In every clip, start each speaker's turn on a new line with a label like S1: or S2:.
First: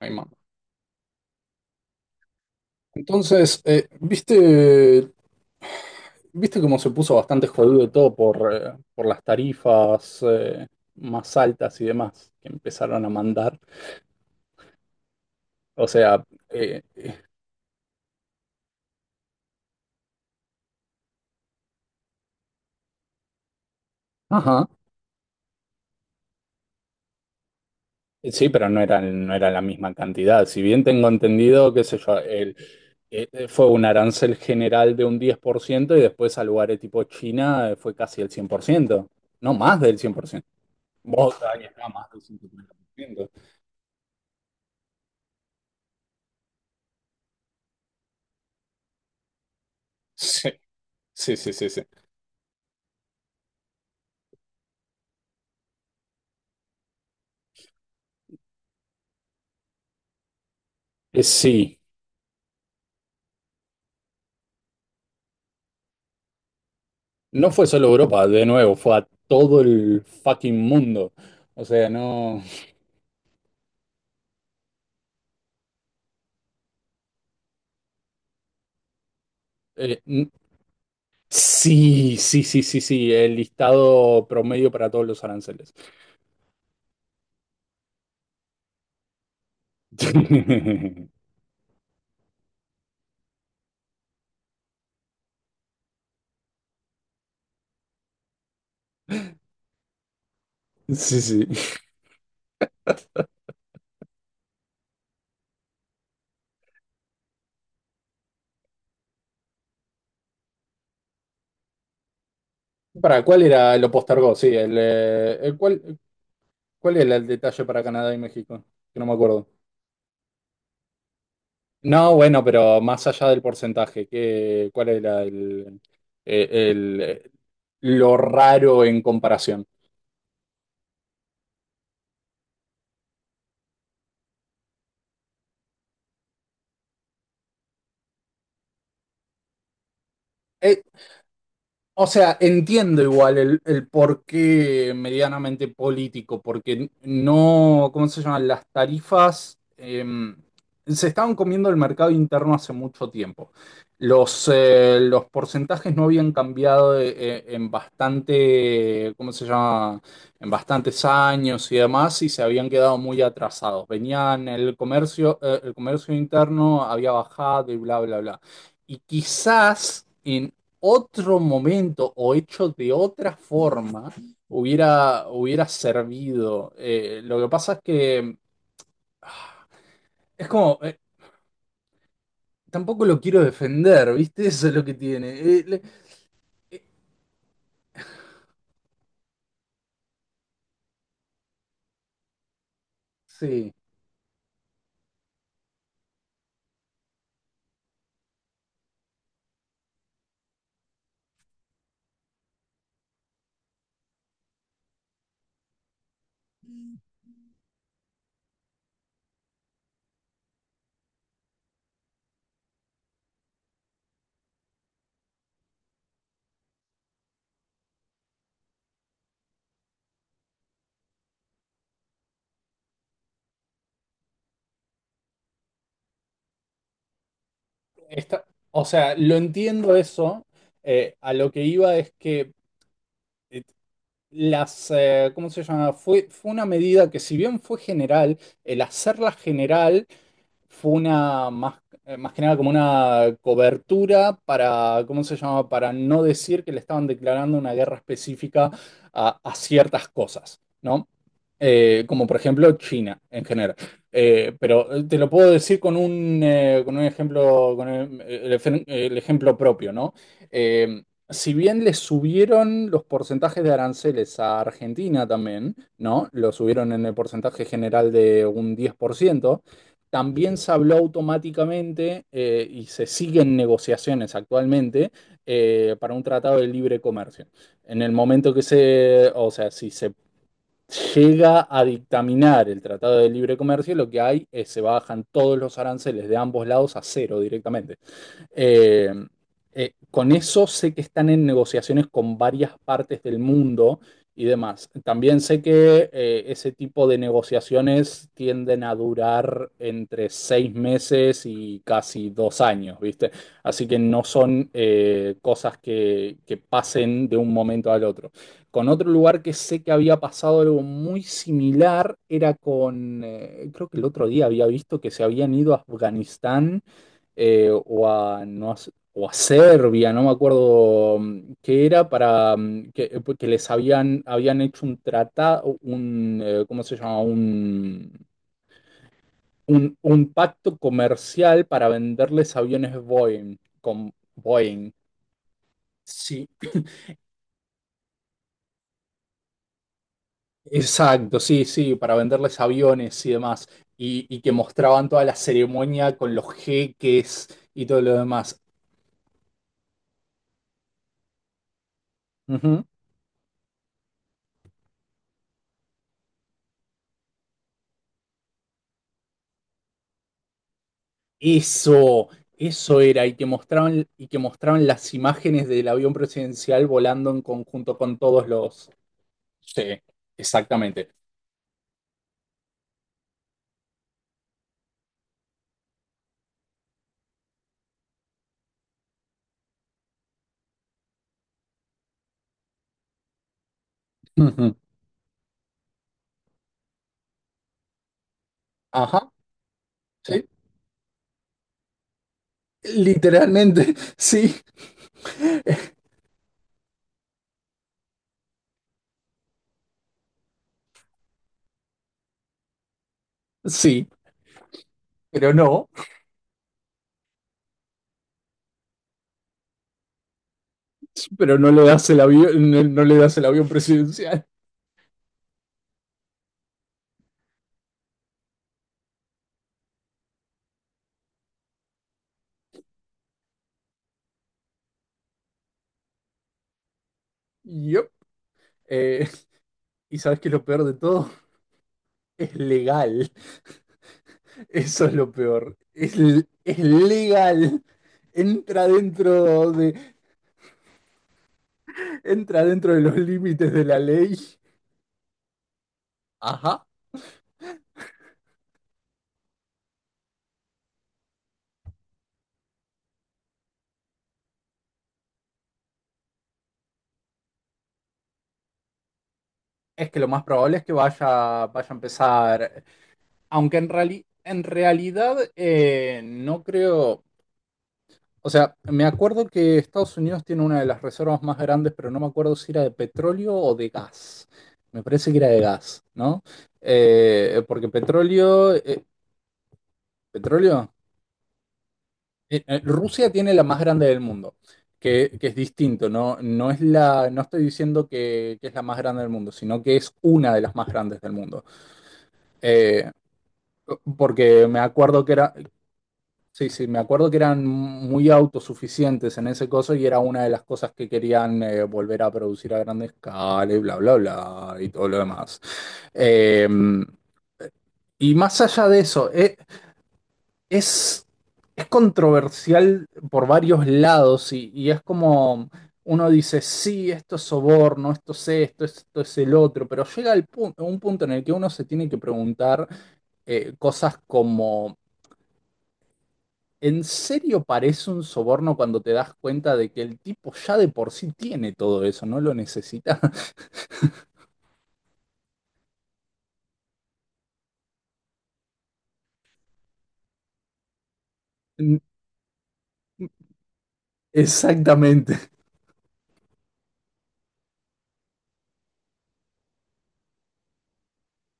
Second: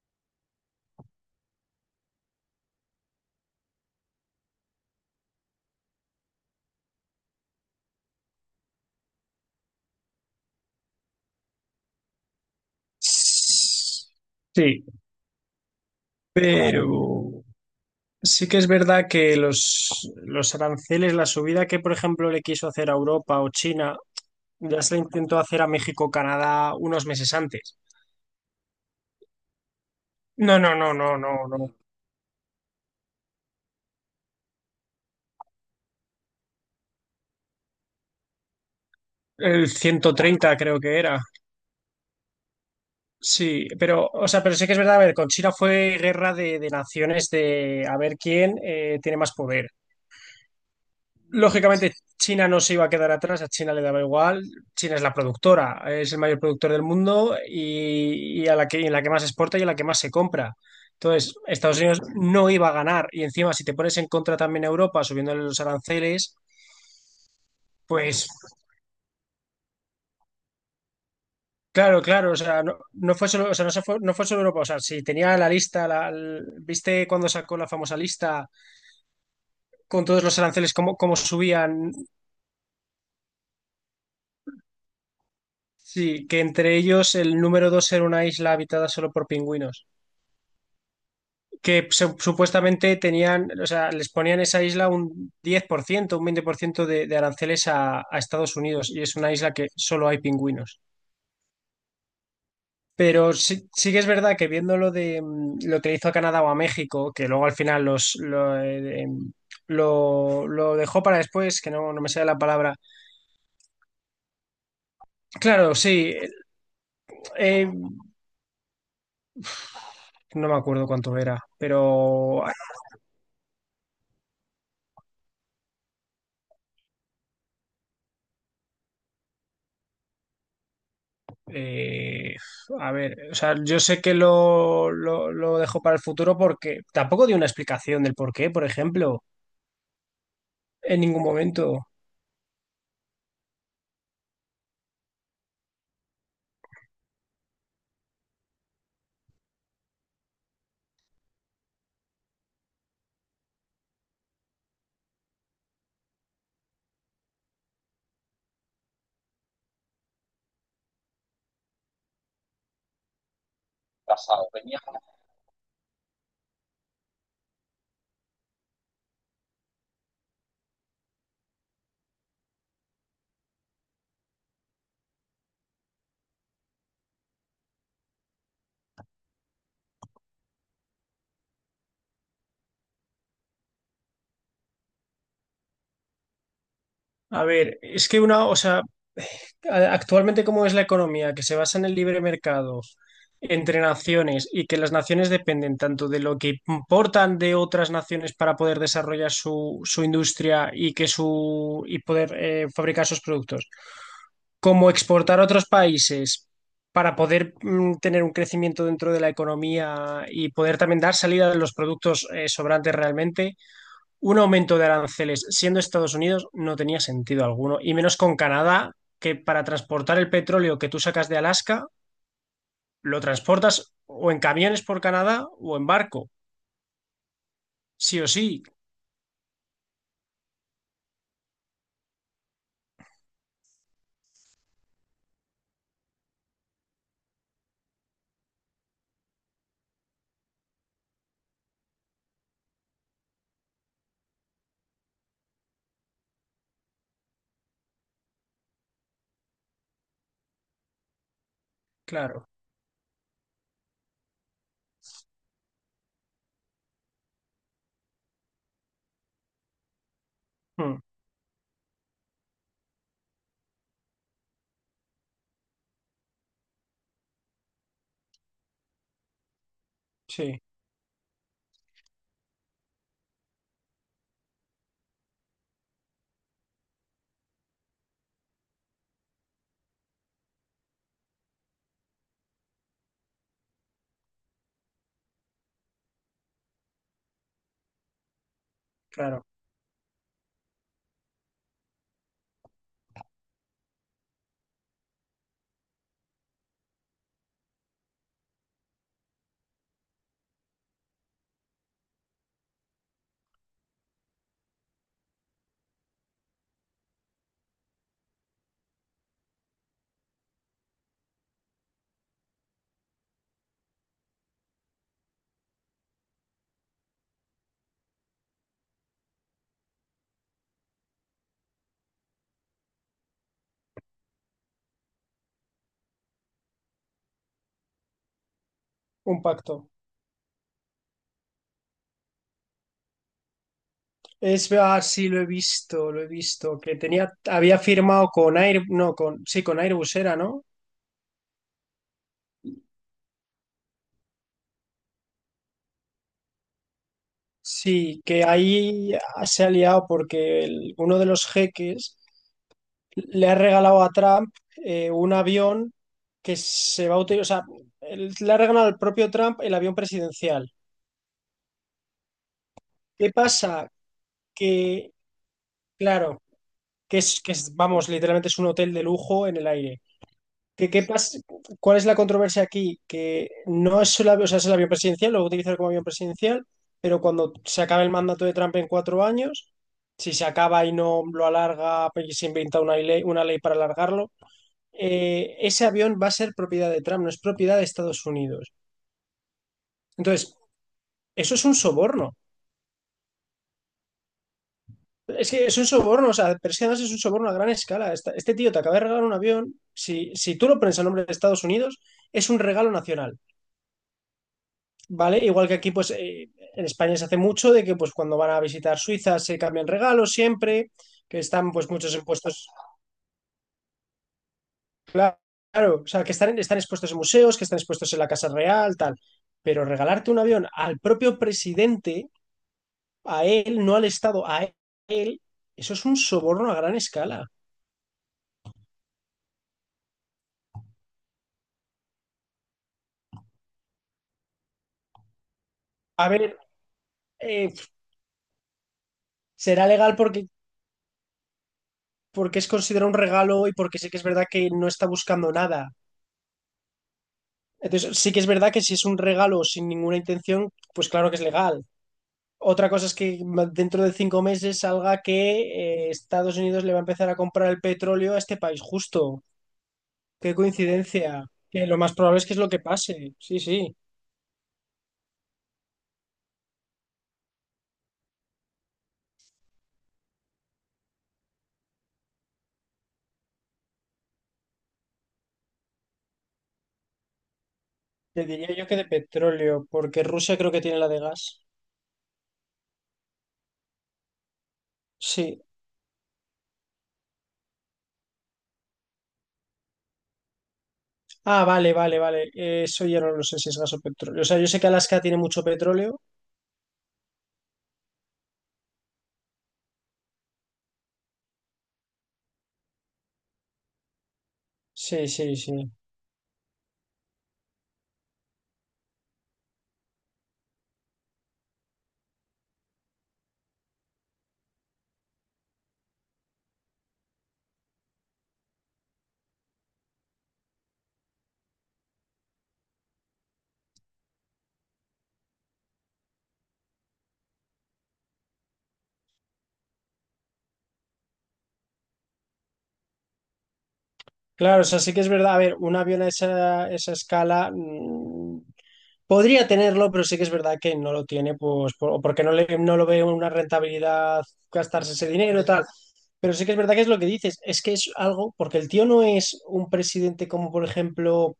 S1: Ay, mamá. Entonces, ¿viste cómo se puso bastante jodido todo por por las tarifas más altas y demás que empezaron a mandar?
S2: Sí,
S1: O sea, eh, eh,
S2: pero sí que es verdad que los aranceles, la subida que, por ejemplo, le quiso hacer a Europa o China,
S1: ajá.
S2: ya se la intentó hacer a México, Canadá unos meses antes.
S1: Sí, pero no era la misma cantidad.
S2: No,
S1: Si
S2: no,
S1: bien
S2: no,
S1: tengo
S2: no, no,
S1: entendido,
S2: no.
S1: qué sé yo, el, fue un arancel general de un 10% y después a lugares tipo China fue casi el 100% no
S2: El
S1: más del
S2: ciento
S1: 100%.
S2: treinta creo que era.
S1: Vos, ahí está, más del 150%.
S2: Sí, pero, o sea, pero sí que es verdad, a ver, con China fue guerra de naciones de a ver quién tiene más poder.
S1: Sí, sí, sí, sí.
S2: Lógicamente, China no se iba a quedar atrás, a China le daba igual. China es la productora, es el mayor productor del mundo y a la que, y en la que más exporta y en la que más se compra. Entonces, Estados
S1: Sí,
S2: Unidos no iba a ganar. Y encima, si te pones en contra también a Europa subiéndole los aranceles,
S1: no fue solo Europa,
S2: pues
S1: de nuevo, fue a todo el fucking mundo. O sea,
S2: claro, claro, o
S1: no...
S2: sea, no, no fue solo, o sea, no, se fue, no fue solo Europa. O sea, si tenía la lista, la, ¿viste cuando sacó la famosa lista con todos
S1: n-
S2: los aranceles, cómo, cómo subían?
S1: sí, sí, sí, sí, sí, el listado promedio para todos los aranceles.
S2: Sí, que entre ellos el número dos era una isla habitada solo por pingüinos. Que supuestamente tenían, o sea, les ponían esa isla un 10%, un 20% de aranceles a Estados Unidos y es una isla que solo hay pingüinos.
S1: Sí, sí.
S2: Pero sí, sí que es verdad que viendo lo de lo que le hizo a Canadá o a México, que luego al final los lo, lo dejó para después, que no, no me sale la palabra.
S1: ¿Para cuál era? Lo postergó, sí.
S2: Claro, sí,
S1: ¿Cuál era el detalle
S2: eh,
S1: para Canadá y México? Que no me acuerdo.
S2: no me acuerdo cuánto era,
S1: No, bueno,
S2: pero
S1: pero más allá del porcentaje, ¿cuál era el, eh, el, eh, lo raro en comparación?
S2: Eh, a ver, o sea, yo sé que lo dejo para el futuro porque tampoco dio una explicación del por qué, por ejemplo,
S1: Eh,
S2: en ningún momento.
S1: O sea, entiendo igual el porqué medianamente político, porque no, ¿cómo se llaman? Las tarifas se estaban comiendo el mercado interno hace mucho tiempo. Los porcentajes no habían cambiado en bastante, ¿cómo se llama? En bastantes años y demás, y se habían quedado muy atrasados. Venían el comercio interno había bajado y bla, bla, bla. Y quizás otro momento o hecho de otra forma hubiera servido. Lo que pasa es que ah, es como, tampoco lo quiero defender, ¿viste? Eso es lo que tiene.
S2: A ver, es que una, o sea, actualmente cómo es la economía, que se basa en el libre mercado
S1: Sí,
S2: entre naciones y que las naciones dependen tanto de lo que importan de otras naciones para poder desarrollar su, su industria y que su y poder fabricar sus productos como exportar a otros países para poder tener un crecimiento dentro de la economía y poder también dar salida de los productos sobrantes realmente, un aumento de aranceles siendo Estados Unidos no tenía sentido alguno, y menos con Canadá, que para transportar el petróleo que tú sacas de Alaska, lo transportas o en camiones por Canadá o en barco, sí o
S1: está,
S2: sí,
S1: o sea, lo entiendo eso. A lo que iba es que eh, las, ¿cómo se llama? Fue una medida que si bien fue general, el hacerla general fue una más, más que nada como una cobertura para, ¿cómo se llama? Para no decir que le estaban declarando una guerra específica a ciertas cosas, ¿no? Como por
S2: claro.
S1: ejemplo China en general. Te lo puedo decir con un ejemplo, con el ejemplo propio, ¿no?
S2: Mm,
S1: Eh, si bien le subieron los porcentajes de aranceles a Argentina también, ¿no? Lo subieron en el porcentaje general de un diez por ciento. También
S2: sí,
S1: se habló automáticamente y se siguen negociaciones actualmente para un tratado de libre comercio. En el momento que se, o sea, si se llega a dictaminar el tratado de libre comercio, lo que hay es se bajan todos los aranceles de ambos lados a cero directamente. Eh,
S2: claro.
S1: con eso sé que están en negociaciones con varias partes del mundo y demás. También sé que ese tipo de negociaciones tienden a durar entre seis meses y casi dos años, ¿viste? Así que no son cosas que pasen de un momento al otro. Con otro lugar que sé que había pasado algo muy similar era con, creo que el otro día había visto que se habían ido a Afganistán o a, no, o a Serbia, no me acuerdo qué era, para que les habían, habían hecho un tratado, un, ¿cómo se llama?
S2: Un pacto.
S1: Un pacto comercial para venderles aviones Boeing, con
S2: Es
S1: Boeing.
S2: sí, lo he
S1: Sí,
S2: visto, que tenía, había firmado con Air, no, con, sí, con Airbus era, ¿no?
S1: exacto, sí, sí, para venderles aviones y demás, y que mostraban toda la ceremonia con los jeques y todo lo
S2: Sí, que
S1: demás.
S2: ahí se ha liado porque uno de los jeques le ha regalado a Trump un avión que se va a utilizar, o sea, le ha regalado al propio Trump el avión presidencial.
S1: Eso era,
S2: ¿Qué pasa?
S1: y que mostraban
S2: Que,
S1: las imágenes del avión
S2: claro,
S1: presidencial volando en
S2: que es,
S1: conjunto
S2: vamos,
S1: con todos
S2: literalmente es un
S1: los.
S2: hotel de lujo en el
S1: Sí,
S2: aire. ¿Qué, qué
S1: exactamente.
S2: pasa? ¿Cuál es la controversia aquí? Que no es solo, o sea, es el avión presidencial, lo va a utilizar como avión presidencial, pero cuando se acabe el mandato de Trump en cuatro años, si se acaba y no lo alarga, pues, y se inventa una ley para alargarlo,
S1: Ujú.
S2: ese avión va a ser propiedad de Trump, no es propiedad de Estados Unidos.
S1: Ajá, sí.
S2: Entonces, eso es un soborno.
S1: Literalmente, sí,
S2: Es que es un soborno, o sea, pero es que además es un soborno a gran escala. Este tío te acaba de regalar un avión, si, si tú lo pones a nombre de Estados Unidos, es un regalo nacional.
S1: sí,
S2: ¿Vale?
S1: pero
S2: Igual que
S1: no,
S2: aquí, pues en España se hace mucho de que pues cuando van a visitar Suiza se cambian regalos siempre, que
S1: pero no
S2: están
S1: le
S2: pues
S1: das
S2: muchos
S1: el
S2: impuestos,
S1: avión, no, no le das el avión presidencial.
S2: claro, claro, o sea, que están, están expuestos en museos, que están expuestos en la Casa Real, tal. Pero regalarte un avión al propio presidente, a él, no al Estado, a él, eso es un soborno a gran escala.
S1: Yup. Eh, y sabes que lo peor de todo es legal. Eso es lo peor.
S2: A ver,
S1: Es
S2: eh,
S1: legal. Entra dentro
S2: será legal
S1: de,
S2: porque, porque
S1: entra
S2: es
S1: dentro de
S2: considerado
S1: los
S2: un regalo
S1: límites
S2: y
S1: de la
S2: porque sí que es
S1: ley.
S2: verdad que no está buscando nada.
S1: Ajá.
S2: Entonces, sí que es verdad que si es un regalo sin ninguna intención, pues claro que es legal. Otra cosa es que dentro de cinco meses salga que Estados Unidos le va a empezar a comprar el petróleo a este país, justo.
S1: Es que lo más
S2: Qué
S1: probable es que
S2: coincidencia.
S1: vaya, vaya
S2: Que
S1: a
S2: lo más probable es que es lo que
S1: empezar.
S2: pase. Sí,
S1: Aunque en
S2: sí.
S1: en realidad no creo. O sea, me acuerdo que Estados Unidos tiene una de las reservas más grandes, pero no me acuerdo si era de petróleo o de gas. Me parece que era de gas, ¿no? Porque
S2: Te diría
S1: petróleo.
S2: yo que de petróleo, porque Rusia creo que
S1: ¿Petróleo?
S2: tiene la de gas.
S1: Rusia tiene la más grande del mundo, que es
S2: Sí.
S1: distinto, no, no es la, no estoy diciendo que es la más grande del mundo, sino que es una de las más grandes del mundo.
S2: Ah, vale, vale, vale. Eso
S1: Eh,
S2: ya no lo sé si es gas o petróleo. O sea,
S1: Porque
S2: yo
S1: me
S2: sé que Alaska
S1: acuerdo que
S2: tiene
S1: era,
S2: mucho petróleo.
S1: sí, sí, me acuerdo que eran muy autosuficientes en ese coso y era una de las cosas que querían volver a producir a gran escala y bla, bla, bla, y todo lo
S2: Sí, sí,
S1: demás.
S2: sí.
S1: Eh, y más allá de eso, Es, es controversial por varios lados y es como uno dice, sí, esto es soborno, esto es esto, esto es el otro, pero llega un punto en el que uno se tiene que preguntar cosas como, ¿en serio parece un soborno cuando te das cuenta de que el tipo ya de por sí tiene todo eso, no lo necesita?
S2: Claro, o sea, sí que es verdad. A ver, un avión a esa, esa escala. Podría tenerlo, pero sí que es verdad que no lo tiene, pues, o porque no le, no lo ve una rentabilidad gastarse ese
S1: Exactamente.
S2: dinero y tal. Pero sí que es verdad que es lo que dices, es que es algo, porque el tío no es un presidente como, por ejemplo,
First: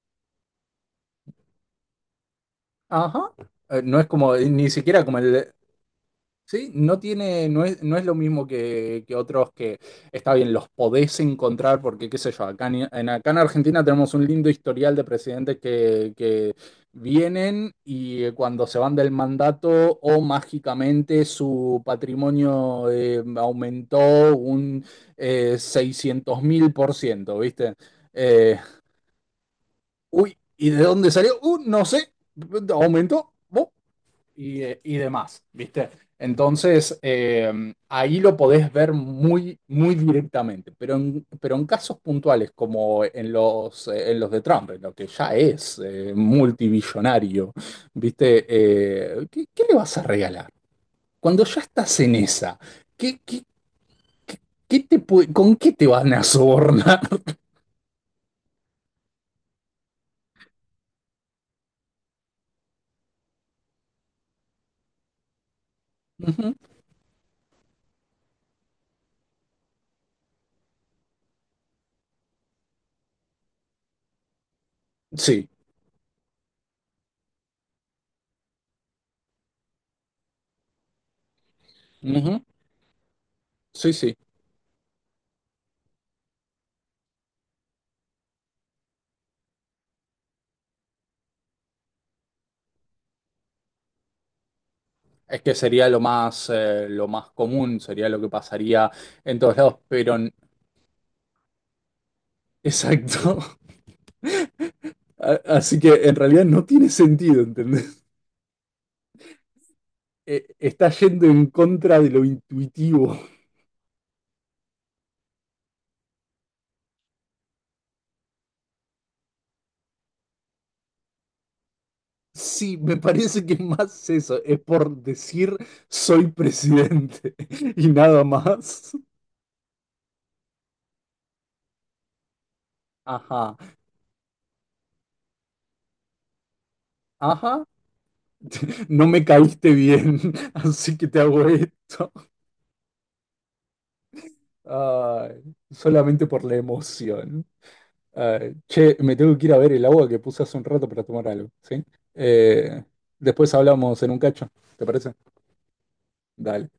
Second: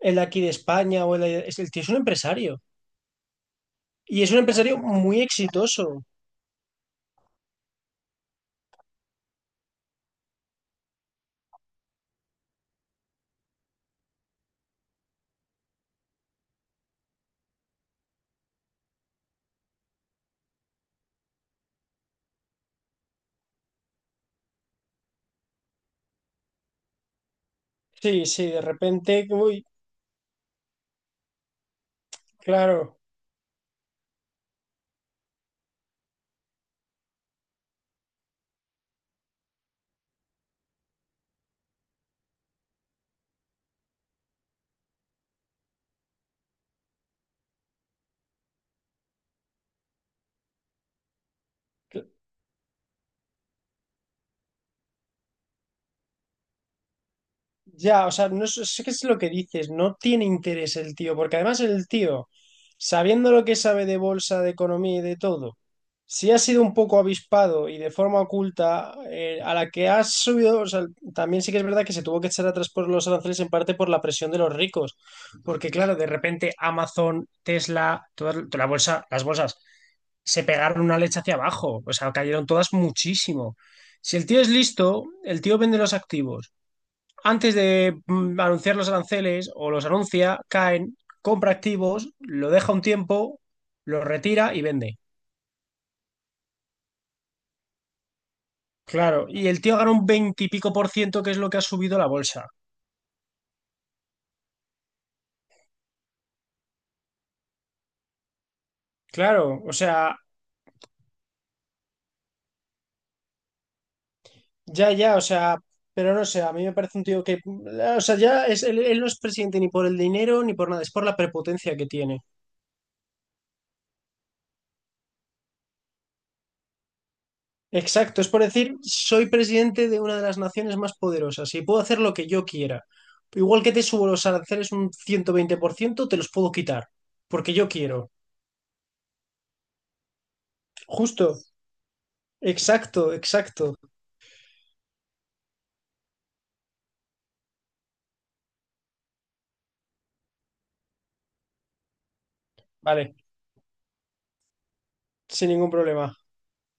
S2: el de aquí de España, o el, el tío es un empresario.
S1: Ajá. No es
S2: Y es
S1: como,
S2: un
S1: ni
S2: empresario
S1: siquiera como
S2: muy
S1: el,
S2: exitoso.
S1: sí, no tiene, no es, no es lo mismo que otros que está bien, los podés encontrar porque, qué sé yo, acá acá en Argentina tenemos un lindo historial de presidentes que vienen y cuando se van del mandato o mágicamente su patrimonio aumentó un 600 mil por ciento, ¿viste?
S2: Sí, sí,
S1: Eh,
S2: de repente, uy,
S1: Uy, ¿y de dónde salió? No sé,
S2: claro.
S1: aumentó y demás, ¿viste? Entonces, ahí lo podés ver muy, muy directamente, pero en casos puntuales como en los de Trump, en lo que ya es multibillonario, ¿viste? ¿Qué, qué le vas a regalar? Cuando ya estás en esa, ¿qué, qué, qué- ¿con qué te van a sobornar?
S2: Ya, o sea, no sé sé qué es lo que dices, no tiene interés el tío, porque además el tío, sabiendo lo que sabe de bolsa, de economía y de todo, si ha
S1: Ujú.
S2: sido un poco avispado y de forma oculta, a la que ha subido, o sea, también sí que es verdad que se tuvo que echar atrás por los aranceles en parte por la presión de los ricos,
S1: Sí,
S2: porque claro, de repente Amazon, Tesla, toda la bolsa, las bolsas se pegaron una leche hacia abajo, o sea,
S1: ujú,
S2: cayeron todas muchísimo.
S1: sí, sí.
S2: Si el tío es listo, el tío vende los activos antes de anunciar los aranceles o los anuncia, caen, compra activos, lo deja un tiempo, lo retira y vende.
S1: Es que sería lo más común, sería lo que pasaría
S2: Claro,
S1: en
S2: y
S1: todos
S2: el tío
S1: lados,
S2: gana un
S1: pero
S2: veintipico por ciento, que es lo que ha subido la bolsa.
S1: exacto. Así que en realidad no tiene sentido, ¿entendés?
S2: Claro, o sea,
S1: Está yendo en contra de lo intuitivo.
S2: ya, ya, o sea, pero no sé, a mí me parece un tío que, o sea, ya es, él no es presidente ni por el dinero ni por nada, es por la prepotencia que tiene.
S1: Sí, me parece que es más eso, es por decir soy presidente y
S2: Exacto,
S1: nada
S2: es por decir,
S1: más.
S2: soy presidente de una de las naciones más poderosas y puedo hacer lo que yo quiera.
S1: Ajá,
S2: Igual que te subo los aranceles un 120%, te los puedo quitar, porque
S1: ajá,
S2: yo quiero.
S1: no me caíste bien, así que te
S2: Justo,
S1: hago esto.
S2: exacto, exacto.
S1: Ay, solamente por la emoción. Ay, che, me tengo que ir a ver el agua que puse hace un rato para tomar algo, ¿sí? Eh,
S2: Vale,
S1: Después hablamos en un cacho, ¿te parece?
S2: sin ningún problema.
S1: Dale.